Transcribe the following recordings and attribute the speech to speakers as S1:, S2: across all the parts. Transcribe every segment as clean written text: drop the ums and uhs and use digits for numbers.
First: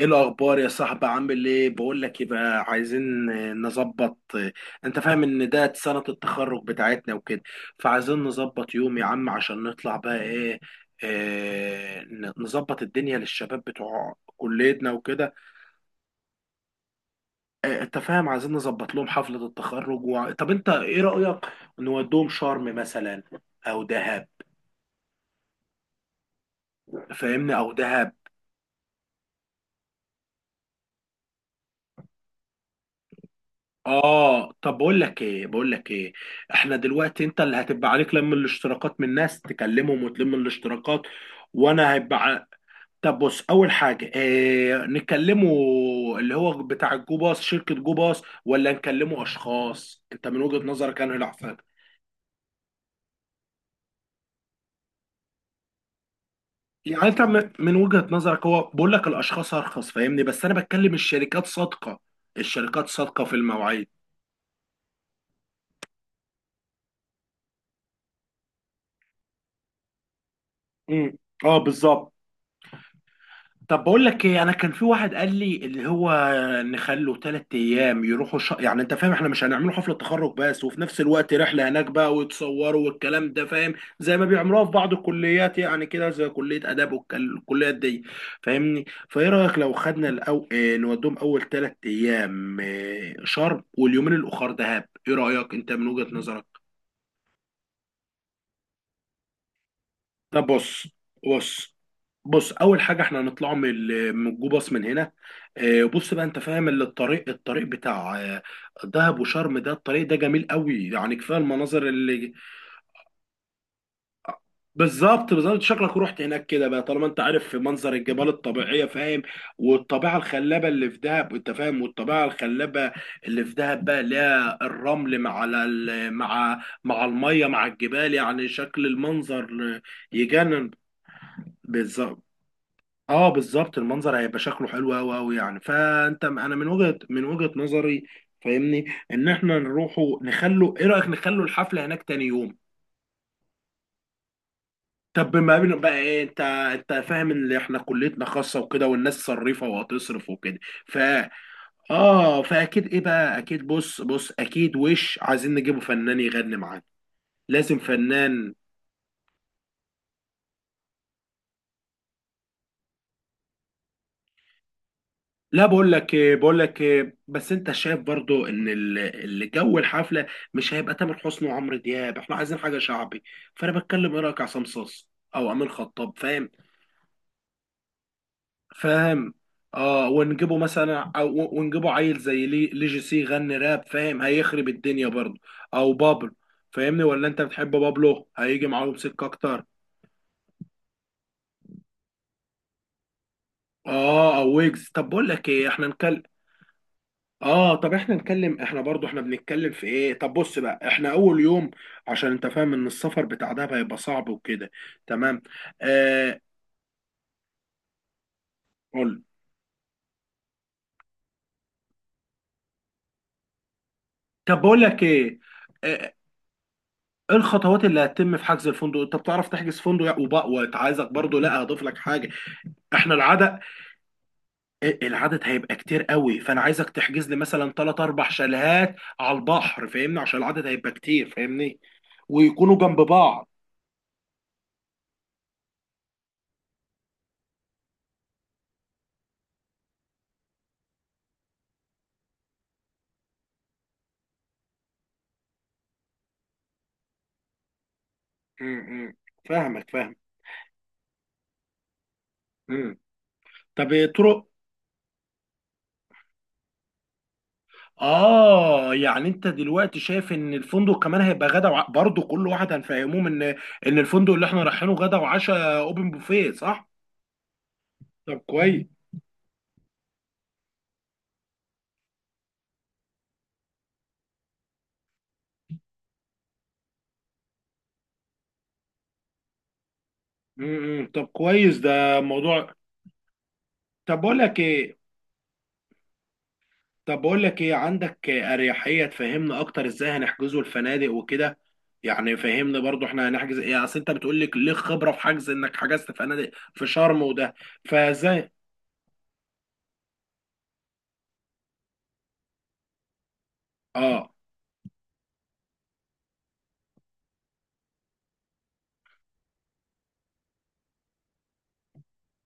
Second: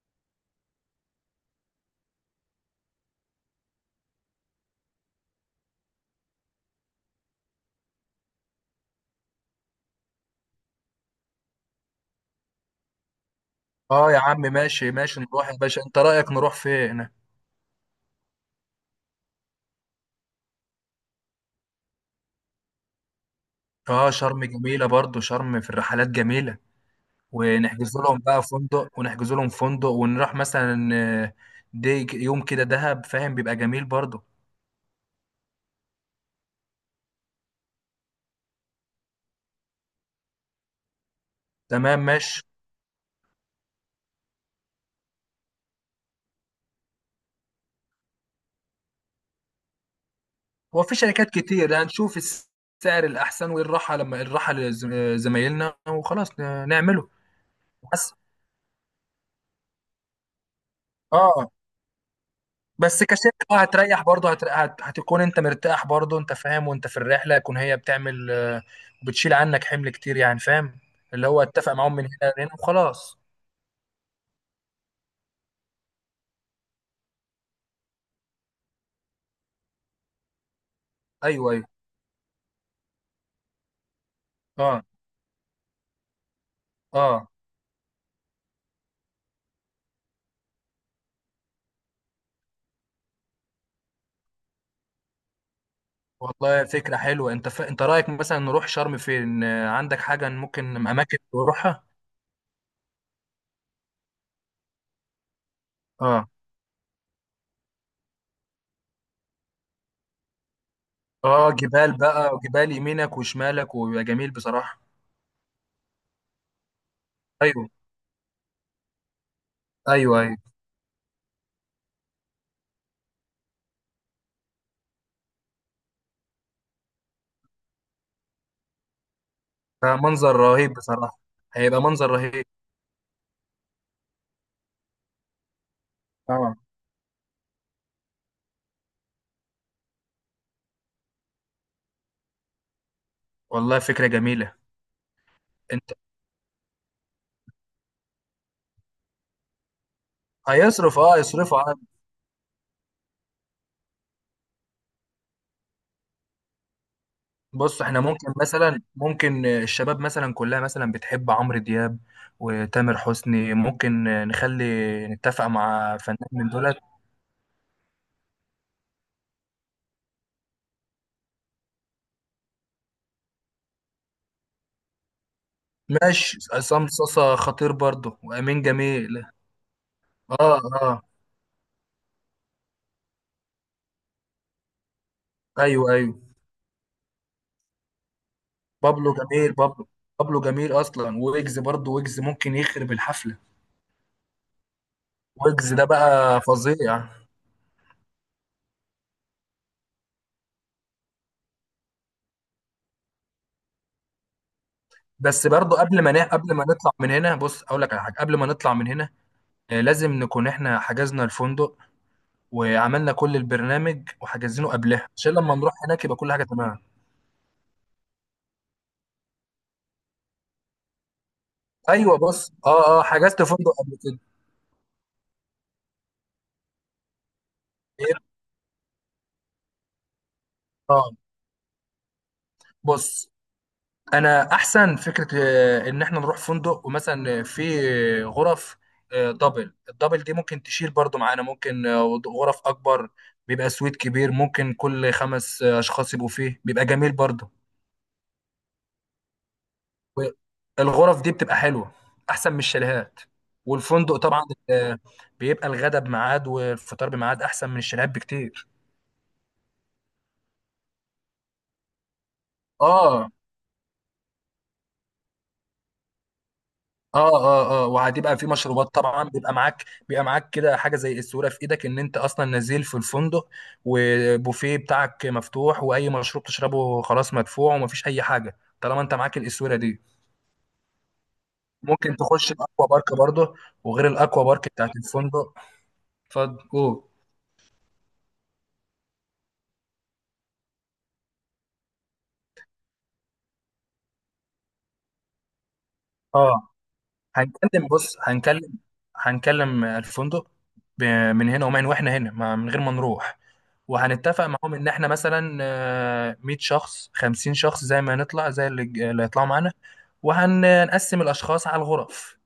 S1: ايه الاخبار يا صاحبي؟ عامل ايه؟ بقول لك، يبقى عايزين نظبط انت فاهم ان ده سنة التخرج بتاعتنا وكده. فعايزين نظبط يوم يا عم عشان نطلع بقى ايه. نظبط الدنيا للشباب
S2: اه
S1: بتوع
S2: يا عم، ماشي
S1: كليتنا
S2: ماشي،
S1: وكده.
S2: نروح يا باشا. انت رأيك نروح فين؟
S1: انت فاهم عايزين نظبط لهم حفلة التخرج طب انت ايه رأيك؟ نودوهم شرم مثلا، او
S2: اه
S1: دهب.
S2: شرم جميلة برضو، شرم في الرحلات جميلة.
S1: فاهمني، او
S2: ونحجز
S1: دهب.
S2: لهم بقى فندق، ونحجز لهم فندق ونروح مثلا. آه، دي يوم كده دهب فاهم، بيبقى جميل برضو.
S1: اه، طب بقول لك ايه، احنا دلوقتي انت اللي هتبقى عليك لم الاشتراكات من ناس تكلمهم وتلم الاشتراكات، وانا
S2: تمام
S1: هيبقى
S2: ماشي.
S1: طب بص، اول حاجه إيه نكلمه؟ اللي هو بتاع الجو باص، شركه جو باص، ولا نكلمه اشخاص؟ انت من وجهه
S2: هو في
S1: نظرك انا
S2: شركات
S1: العفان.
S2: كتير، هنشوف السعر الأحسن والراحة، لما الراحة لزمايلنا وخلاص
S1: يعني
S2: نعمله.
S1: انت من وجهه
S2: بس
S1: نظرك، هو بقول لك الاشخاص ارخص، فاهمني، بس انا بتكلم الشركات
S2: اه،
S1: صادقه. الشركات
S2: بس
S1: صادقه في
S2: كشركة اه
S1: المواعيد.
S2: هتريح برضه، هتكون انت مرتاح برضه انت فاهم، وانت في الرحلة يكون هي بتعمل بتشيل عنك حمل كتير يعني فاهم.
S1: امم.
S2: اللي هو
S1: اه،
S2: اتفق معاهم من
S1: بالظبط.
S2: هنا لهنا وخلاص.
S1: طب بقول لك ايه، انا كان في واحد قال لي اللي هو نخلوا ثلاث ايام يروحوا يعني انت فاهم احنا مش هنعمله حفله تخرج بس، وفي نفس الوقت
S2: ايوه ايوه.
S1: رحله هناك بقى ويتصوروا والكلام ده، فاهم؟ زي ما بيعملوها في
S2: اه
S1: بعض الكليات، يعني كده زي كليه اداب
S2: اه.
S1: والكليات دي. فاهمني، فايه رايك لو خدنا اه، نودهم اول ثلاث ايام اه شرم واليومين الاخر دهب. ايه رايك انت من وجهه نظرك؟
S2: والله فكرة حلوة. انت انت رأيك مثلا نروح شرم فين؟ عندك حاجة
S1: طب
S2: ممكن اماكن
S1: بص
S2: نروحها؟
S1: بص، اول حاجه احنا هنطلع من من جو باص من هنا. بص بقى،
S2: اه
S1: انت فاهم اللي الطريق بتاع دهب وشرم، ده الطريق ده جميل قوي، يعني كفايه
S2: اه،
S1: المناظر
S2: جبال
S1: اللي،
S2: بقى وجبال يمينك وشمالك، ويبقى جميل بصراحة.
S1: بالظبط بالظبط، شكلك رحت هناك كده بقى، طالما انت عارف
S2: ايوه
S1: منظر الجبال الطبيعيه. فاهم؟ والطبيعه
S2: ايوه ايوه.
S1: الخلابه اللي في دهب، انت فاهم، والطبيعه الخلابه اللي في دهب بقى، اللي هي الرمل مع مع الميه مع الجبال، يعني شكل المنظر
S2: منظر
S1: يجنن.
S2: رهيب بصراحة. هيبقى منظر
S1: بالظبط.
S2: رهيب.
S1: اه، بالظبط، المنظر هيبقى شكله حلو قوي قوي، يعني فانت انا
S2: اه.
S1: من وجهة نظري، فاهمني، ان احنا نروحوا نخلوا، ايه رأيك نخلوا الحفلة هناك تاني يوم؟
S2: والله فكرة جميلة.
S1: طب ما بين بقى ايه، انت فاهم ان احنا كليتنا خاصة وكده والناس صريفة وهتصرف وكده. ف
S2: هيصرف، اه يصرفوا. عن
S1: اه، فاكيد ايه بقى، اكيد، بص، اكيد وش عايزين نجيبه فنان يغني معانا. لازم
S2: بص، احنا ممكن
S1: فنان.
S2: مثلا، ممكن الشباب مثلا كلها مثلا بتحب عمرو دياب وتامر حسني، ممكن نخلي، نتفق
S1: لا، بقول
S2: مع
S1: لك
S2: فنان
S1: إيه،
S2: من
S1: بقول
S2: دولت.
S1: لك إيه، بس انت شايف برضو ان اللي جو الحفله مش هيبقى تامر حسني وعمرو دياب. احنا عايزين حاجه شعبي. فانا بتكلم، ايه رايك عصام صاص او امين خطاب؟
S2: ماشي،
S1: فاهم.
S2: عصام صاصا خطير برضه، وامين جميل.
S1: فاهم. اه، ونجيبه
S2: اه اه.
S1: مثلا، او ونجيبه عيل زي لي لي جي سي، غني راب، فاهم؟ هيخرب الدنيا برضو.
S2: ايوه
S1: او
S2: ايوه.
S1: بابلو، فاهمني، ولا انت بتحب بابلو، هيجي معاهم
S2: بابلو
S1: سكه
S2: جميل،
S1: اكتر.
S2: بابلو. بابلو جميل اصلا، ويجز برضه. ويجز ممكن يخرب الحفله.
S1: اه، او ويجز. طب بقول لك ايه،
S2: ويجز ده
S1: احنا نكلم،
S2: بقى فظيع.
S1: اه، طب احنا نتكلم. احنا برضو احنا بنتكلم في ايه؟ طب بص بقى، احنا اول يوم، عشان انت فاهم ان السفر بتاع دهب هيبقى صعب وكده، تمام.
S2: بس برضه
S1: آه،
S2: قبل ما نطلع من هنا، بص اقول لك على حاجه قبل ما نطلع من هنا.
S1: قول.
S2: لازم نكون احنا حجزنا الفندق وعملنا كل البرنامج
S1: طب
S2: وحجزينه
S1: بقول لك
S2: قبلها، عشان
S1: ايه،
S2: لما نروح هناك
S1: آه،
S2: يبقى كل حاجه تمام.
S1: ايه الخطوات اللي هتتم في حجز الفندق؟ انت بتعرف تحجز فندق وبقى، وعايزك برضو، لا هضيف لك
S2: ايوه.
S1: حاجه.
S2: بص اه اه،
S1: احنا
S2: حجزت
S1: العدد،
S2: فندق قبل كده.
S1: إيه، العدد هيبقى كتير قوي، فانا عايزك تحجز لي مثلا ثلاث
S2: إيه؟
S1: اربع شاليهات على البحر، فاهمني، عشان العدد هيبقى
S2: اه.
S1: كتير، فاهمني، ويكونوا جنب
S2: بص،
S1: بعض.
S2: انا احسن فكره ان احنا نروح فندق، ومثلا في غرف دبل. الدبل دي ممكن تشيل برضو معانا. ممكن غرف اكبر، بيبقى سويت كبير، ممكن كل خمس اشخاص يبقوا فيه، بيبقى جميل برضو.
S1: م- م. فاهمك، فاهم.
S2: والغرف دي بتبقى حلوه، احسن من
S1: م.
S2: الشاليهات.
S1: طب،
S2: والفندق طبعا
S1: طرق،
S2: آه، بيبقى الغدا بميعاد والفطار بميعاد، احسن من الشاليهات بكتير.
S1: اه، يعني انت دلوقتي شايف ان الفندق كمان هيبقى غدا برضه كل واحد هنفهمهم
S2: اه
S1: ان الفندق اللي احنا رايحينه غدا وعشاء اوبن بوفيه، صح؟
S2: اه اه، اه
S1: طب
S2: وهتبقى في
S1: كويس.
S2: مشروبات طبعا، بيبقى معاك، بيبقى معاك كده حاجه زي الصوره في ايدك ان انت اصلا نازل في الفندق وبوفيه بتاعك مفتوح، واي مشروب تشربه خلاص مدفوع، ومفيش اي حاجه طالما انت معاك الاسوره دي.
S1: امم. طب كويس،
S2: ممكن
S1: ده
S2: تخش
S1: موضوع.
S2: الاكوا بارك برضه، وغير
S1: طب بقول
S2: الاكوا
S1: لك
S2: بارك بتاعت
S1: ايه،
S2: الفندق. اتفضل قول.
S1: عندك اريحيه تفهمنا اكتر ازاي هنحجزه الفنادق وكده؟ يعني فهمني برضو احنا هنحجز ايه، اصل انت بتقول لك ليه خبره في حجز، انك حجزت فنادق
S2: اه،
S1: في شرم وده،
S2: هنكلم. بص
S1: فازاي؟
S2: هنكلم، هنكلم الفندق ب- من هنا، واحنا هنا من غير ما نروح.
S1: اه،
S2: وهنتفق معاهم ان احنا مثلا 100 شخص، 50 شخص، زي ما نطلع، زي اللي هيطلعوا معانا. وهنقسم الاشخاص على الغرف.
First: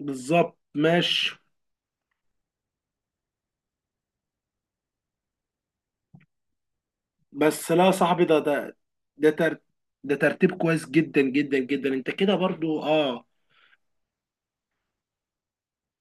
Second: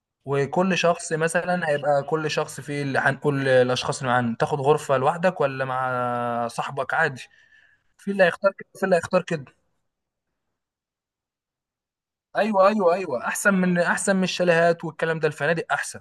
S1: بالظبط،
S2: وكل شخص
S1: ماشي.
S2: مثلا هيبقى، كل شخص فيه، اللي هنقول الاشخاص اللي معانا، تاخد غرفة لوحدك ولا مع صاحبك عادي.
S1: بس لا يا
S2: في
S1: صاحبي،
S2: اللي هيختار كده، في اللي هيختار
S1: ده
S2: كده.
S1: تر... ده ترتيب كويس جدا جدا جدا. انت كده
S2: ايوه
S1: برضو،
S2: ايوه
S1: اه.
S2: ايوه، احسن من، احسن من الشاليهات والكلام ده، الفنادق احسن.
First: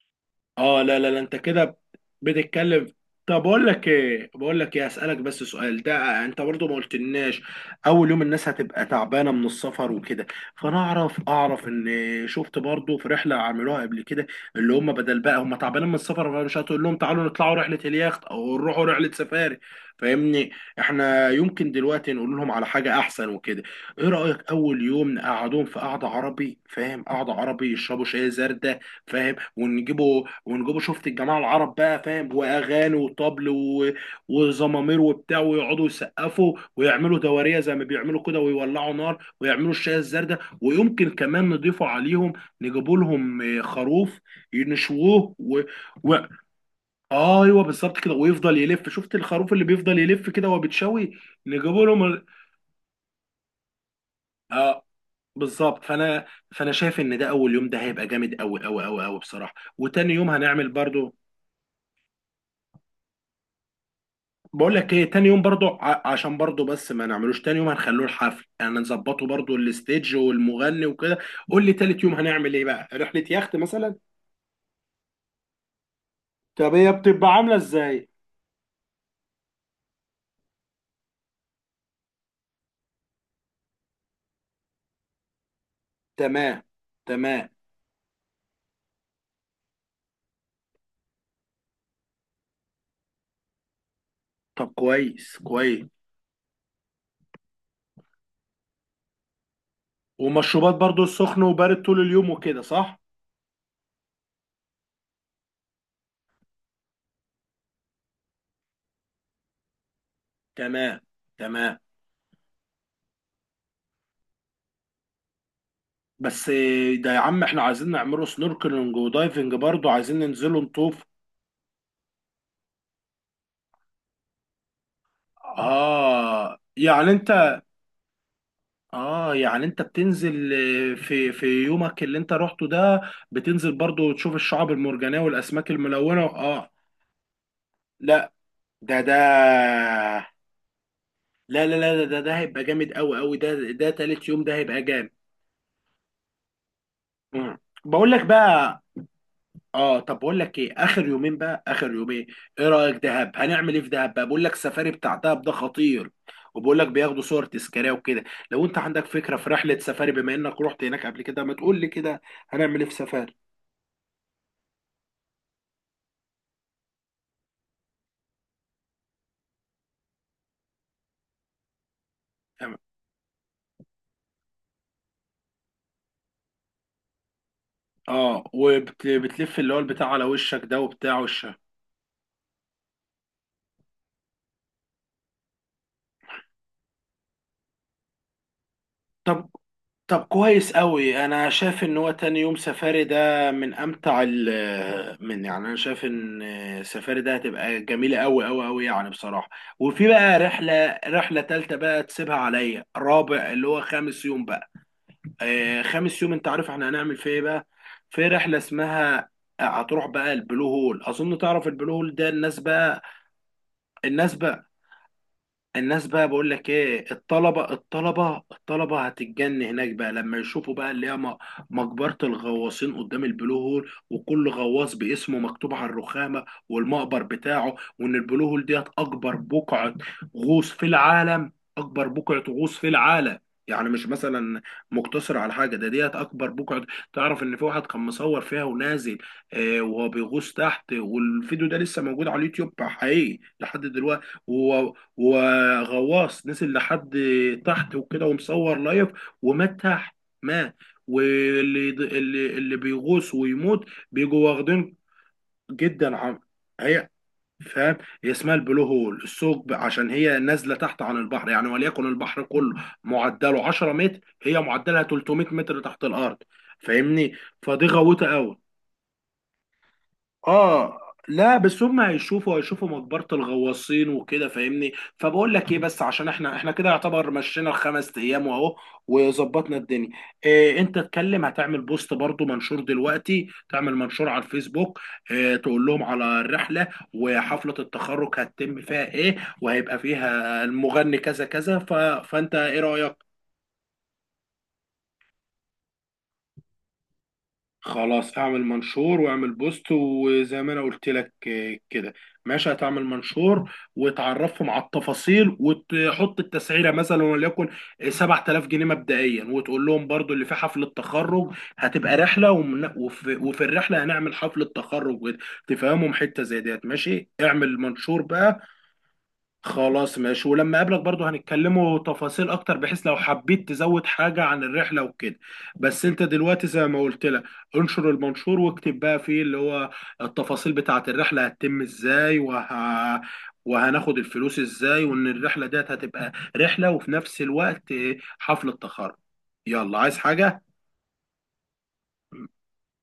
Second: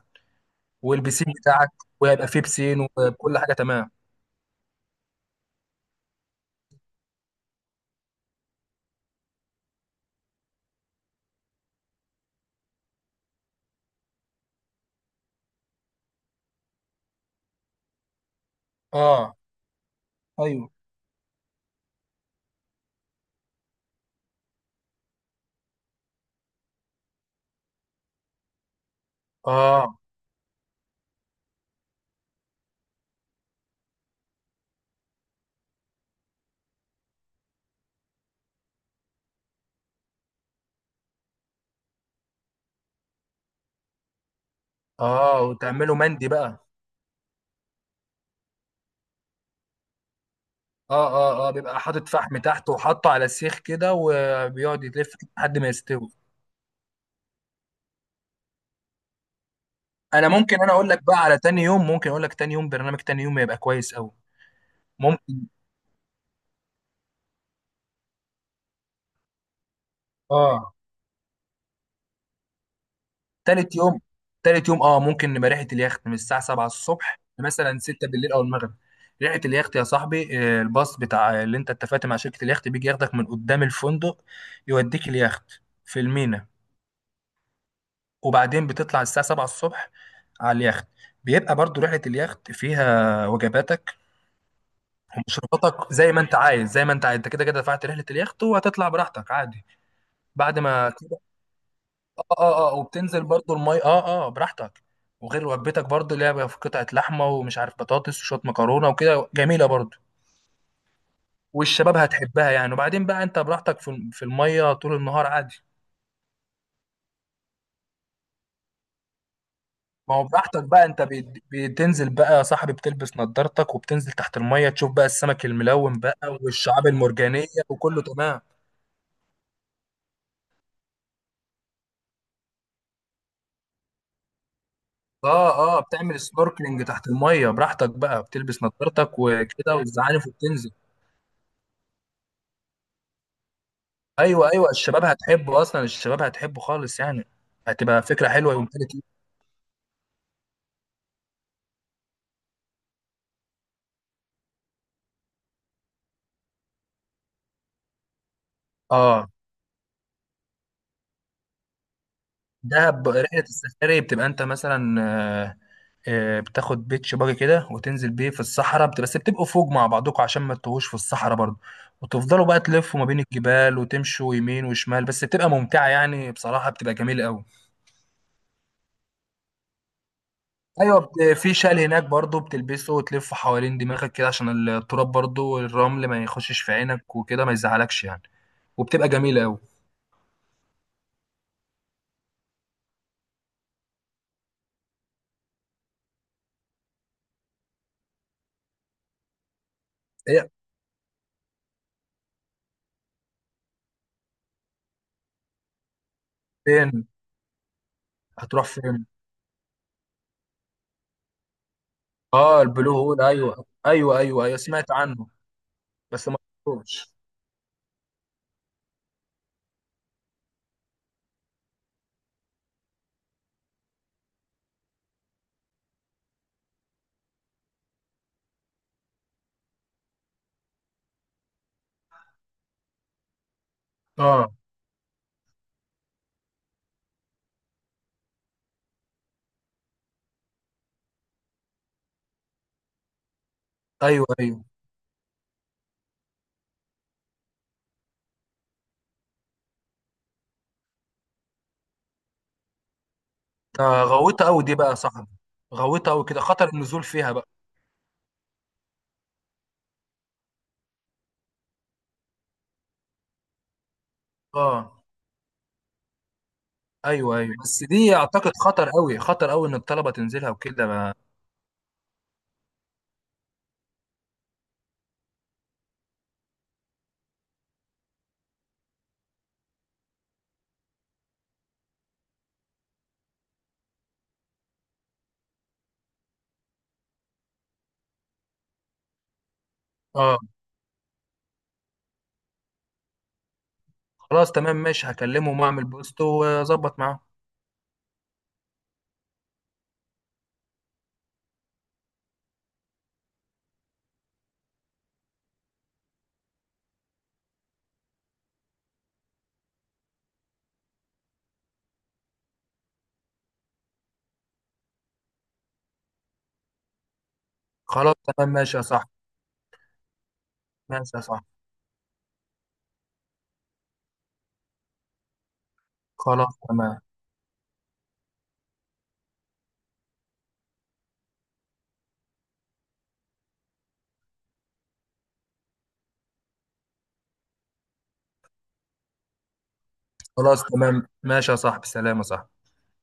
S1: اه، لا لا لا،
S2: والبسين
S1: انت
S2: بتاعك،
S1: كده
S2: وهيبقى فيه بسين
S1: بتتكلم.
S2: وكل
S1: طب
S2: حاجه
S1: اقول لك
S2: تمام.
S1: ايه بقول لك ايه، اسالك بس سؤال، ده انت برضو ما قلتلناش. اول يوم الناس هتبقى تعبانه من السفر وكده، فانا اعرف ان، شفت برضو في رحله عملوها قبل كده، اللي هم بدل بقى هم تعبانين من السفر، فمش هتقول لهم تعالوا نطلعوا رحله اليخت او نروحوا رحله
S2: اه
S1: سفاري، فاهمني.
S2: ايوه
S1: احنا يمكن دلوقتي نقول لهم على حاجه احسن وكده. ايه رايك اول يوم نقعدهم في قعده عربي، فاهم؟ قعده عربي، يشربوا شاي زردة، فاهم،
S2: اه
S1: ونجيبوا ومن جوه شفت الجماعه العرب بقى، فاهم، واغاني وطبل وزمامير وبتاع، ويقعدوا يسقفوا ويعملوا دواريه زي ما بيعملوا كده، ويولعوا نار ويعملوا الشاي الزردة، ويمكن كمان نضيفوا عليهم، نجيبوا لهم خروف ينشووه
S2: اه، وتعمله
S1: و...
S2: مندي بقى.
S1: آه، ايوه، بالظبط كده، ويفضل يلف، شفت الخروف اللي بيفضل يلف كده وهو
S2: اه
S1: بيتشوي.
S2: اه اه، بيبقى
S1: نجيبوا لهم
S2: حاطط فحم تحت وحاطه على السيخ كده، وبيقعد
S1: اه،
S2: يلف كده لحد ما
S1: بالظبط.
S2: يستوي.
S1: فانا، فانا شايف ان ده اول يوم ده هيبقى جامد قوي قوي قوي قوي بصراحه. وتاني
S2: انا
S1: يوم
S2: ممكن،
S1: هنعمل
S2: انا اقول لك
S1: برضو،
S2: بقى على تاني يوم. ممكن اقول لك تاني يوم، برنامج تاني يوم يبقى كويس قوي.
S1: بقول لك ايه، تاني يوم
S2: ممكن.
S1: برضو عشان برضو، بس ما نعملوش تاني يوم، هنخلوه الحفل يعني، نظبطه برضو، الستيج
S2: اه.
S1: والمغني وكده. قول لي تالت يوم هنعمل ايه بقى، رحلة يخت
S2: تالت
S1: مثلا؟
S2: يوم، تالت يوم اه، ممكن نبقى ريحه اليخت من الساعه 7
S1: طب هي
S2: الصبح
S1: بتبقى عاملة
S2: مثلا، 6
S1: ازاي؟
S2: بالليل او المغرب. ريحه اليخت يا صاحبي الباص بتاع، اللي انت اتفقت مع شركه اليخت، بيجي ياخدك من قدام الفندق، يوديك اليخت في المينا.
S1: تمام، تمام.
S2: وبعدين بتطلع الساعه 7 الصبح على اليخت. بيبقى برضو رحلة اليخت فيها وجباتك
S1: طب كويس كويس.
S2: ومشروباتك زي ما انت عايز، زي ما انت عايز. انت كده كده دفعت رحلة اليخت، وهتطلع براحتك عادي. بعد
S1: ومشروبات
S2: ما
S1: برضو سخن وبارد طول
S2: اه
S1: اليوم وكده،
S2: اه اه،
S1: صح؟
S2: وبتنزل برضو المي اه اه براحتك. وغير وجبتك برضو، اللي هي في قطعة لحمة ومش عارف بطاطس وشوية مكرونة وكده، جميلة برضو.
S1: تمام، تمام.
S2: والشباب هتحبها يعني. وبعدين بقى انت براحتك في المية طول النهار عادي.
S1: بس إيه ده يا عم، احنا عايزين نعمله سنوركلينج ودايفنج برضو،
S2: ما
S1: عايزين
S2: هو
S1: ننزله
S2: براحتك بقى. انت
S1: نطوف.
S2: بتنزل بقى يا صاحبي، بتلبس نضارتك، وبتنزل تحت المية، تشوف بقى السمك الملون بقى
S1: اه
S2: والشعاب
S1: يعني انت
S2: المرجانية وكله تمام.
S1: اه يعني انت بتنزل، في يومك اللي انت رحته ده بتنزل برضو تشوف الشعاب المرجانية والاسماك
S2: اه اه، بتعمل
S1: الملونة، اه.
S2: سنوركلينج تحت المية براحتك بقى،
S1: لا
S2: بتلبس
S1: ده ده
S2: نضارتك وكده والزعانف، وبتنزل.
S1: لا لا لا، ده هيبقى جامد قوي قوي، ده ده تالت يوم
S2: ايوه
S1: ده
S2: ايوه.
S1: هيبقى
S2: الشباب
S1: جامد.
S2: هتحبه اصلا، الشباب هتحبه خالص يعني.
S1: مم.
S2: هتبقى
S1: بقول لك
S2: فكره حلوه
S1: بقى،
S2: ومنتاليتي.
S1: اه، طب بقول لك ايه، اخر يومين، ايه رأيك دهب هنعمل ايه في دهب بقى؟ بقول لك سفاري بتاع دهب ده خطير، وبقول لك بياخدوا صور تذكاريه وكده. لو انت عندك
S2: اه.
S1: فكرة في رحلة سفاري، بما انك رحت هناك قبل كده، ما تقول لي كده، هنعمل ايه في
S2: دهب
S1: سفاري؟
S2: رحله السفاري، بتبقى انت مثلا آه، بتاخد بيتش باجي كده وتنزل بيه في الصحراء، بس بتبقوا فوق مع بعضكم عشان ما تتوهوش في الصحراء برضه. وتفضلوا بقى تلفوا ما بين الجبال، وتمشوا يمين وشمال. بس بتبقى ممتعه يعني بصراحه، بتبقى جميله قوي.
S1: اه، وبتلف اللي هو البتاع على وشك ده
S2: ايوه.
S1: وبتاع
S2: في
S1: وشها.
S2: شال هناك برضه، بتلبسه وتلفه حوالين دماغك كده، عشان التراب برضه والرمل ما يخشش في عينك وكده، ما يزعلكش يعني. وبتبقى جميله
S1: طب
S2: قوي.
S1: طب كويس قوي، انا شايف ان هو تاني يوم سفاري ده من امتع من، يعني انا شايف ان سفاري ده هتبقى جميله قوي قوي قوي، يعني بصراحه. وفي بقى رحله، تالته بقى تسيبها عليا، رابع اللي هو خامس يوم بقى. آه، خامس يوم انت عارف احنا
S2: فين؟
S1: هنعمل فيه ايه بقى؟ في رحله
S2: هتروح فين؟
S1: اسمها، هتروح بقى البلو هول، اظن تعرف البلو هول ده.
S2: اه البلو هول، ايوه ايوه
S1: الناس
S2: ايوه ايوه،
S1: بقى
S2: سمعت عنه.
S1: الناس بقى،
S2: بس ما
S1: بقول لك ايه،
S2: رحتوش.
S1: الطلبه هتتجن هناك بقى، لما يشوفوا بقى اللي هي مقبره الغواصين قدام البلو هول، وكل غواص باسمه مكتوب على الرخامه والمقبر بتاعه، وان البلو هول ديت اكبر بقعه غوص في العالم. اكبر بقعه غوص في العالم، يعني مش
S2: اه.
S1: مثلا مقتصر على حاجه، ده ديت اكبر بقعه. تعرف ان في واحد كان مصور فيها ونازل، آه، وهو بيغوص تحت، والفيديو ده لسه موجود على اليوتيوب حقيقي لحد دلوقتي.
S2: ايوه ايوه.
S1: وغواص نزل لحد تحت وكده، ومصور لايف، ومات تحت. مات. واللي اللي اللي بيغوص
S2: ده
S1: ويموت
S2: غويطه
S1: بيجوا
S2: قوي دي بقى
S1: واخدين،
S2: يا صاحبي. غويطه
S1: جدا
S2: قوي
S1: عن،
S2: كده، خطر النزول
S1: هي،
S2: فيها بقى.
S1: فاهم، هي اسمها البلو هول الثقب، عشان هي نازله تحت عن البحر، يعني وليكن البحر كله معدله 10 متر، هي
S2: اه.
S1: معدلها 300 متر تحت الارض، فاهمني،
S2: ايوه ايوه، بس
S1: فدي
S2: دي
S1: غويطه
S2: اعتقد
S1: قوي.
S2: خطر قوي، خطر قوي ان الطلبه تنزلها وكده
S1: اه، لا بس هم هيشوفوا مقبرة الغواصين وكده، فاهمني. فبقول لك ايه، بس عشان احنا كده يعتبر مشينا الخمس ايام، واهو وظبطنا الدنيا. إيه انت اتكلم، هتعمل بوست برضو، منشور دلوقتي، تعمل منشور على الفيسبوك، إيه تقول لهم على الرحلة، وحفلة التخرج هتتم فيها ايه، وهيبقى
S2: اه.
S1: فيها المغني كذا كذا فانت ايه رأيك؟
S2: خلاص تمام ماشي، هكلمهم واعمل بوست واظبط معاهم.
S1: خلاص اعمل منشور واعمل بوست، وزي ما انا قلت لك كده. ماشي هتعمل منشور، وتعرفهم على التفاصيل، وتحط التسعيره مثلا، وليكن 7000 جنيه مبدئيا. وتقول لهم برضو اللي في حفله تخرج هتبقى رحله وفي الرحله هنعمل حفله تخرج تفهمهم حته زي ديت. ماشي، اعمل
S2: خلاص
S1: منشور
S2: تمام
S1: بقى.
S2: ماشي يا صاحبي.
S1: خلاص ماشي، ولما اقابلك
S2: ماشي يا
S1: برضو
S2: صاحبي.
S1: هنتكلموا تفاصيل اكتر، بحيث لو حبيت تزود حاجة عن الرحلة وكده. بس انت
S2: خلاص
S1: دلوقتي زي
S2: تمام.
S1: ما قلت لك، انشر المنشور، واكتب بقى فيه اللي هو التفاصيل بتاعة الرحلة هتتم ازاي، وهناخد الفلوس ازاي، وان الرحلة ديت هتبقى رحلة، وفي نفس الوقت حفلة تخرج. يلا، عايز
S2: خلاص
S1: حاجة؟
S2: تمام ماشي يا صاحبي، سلام يا صاحبي.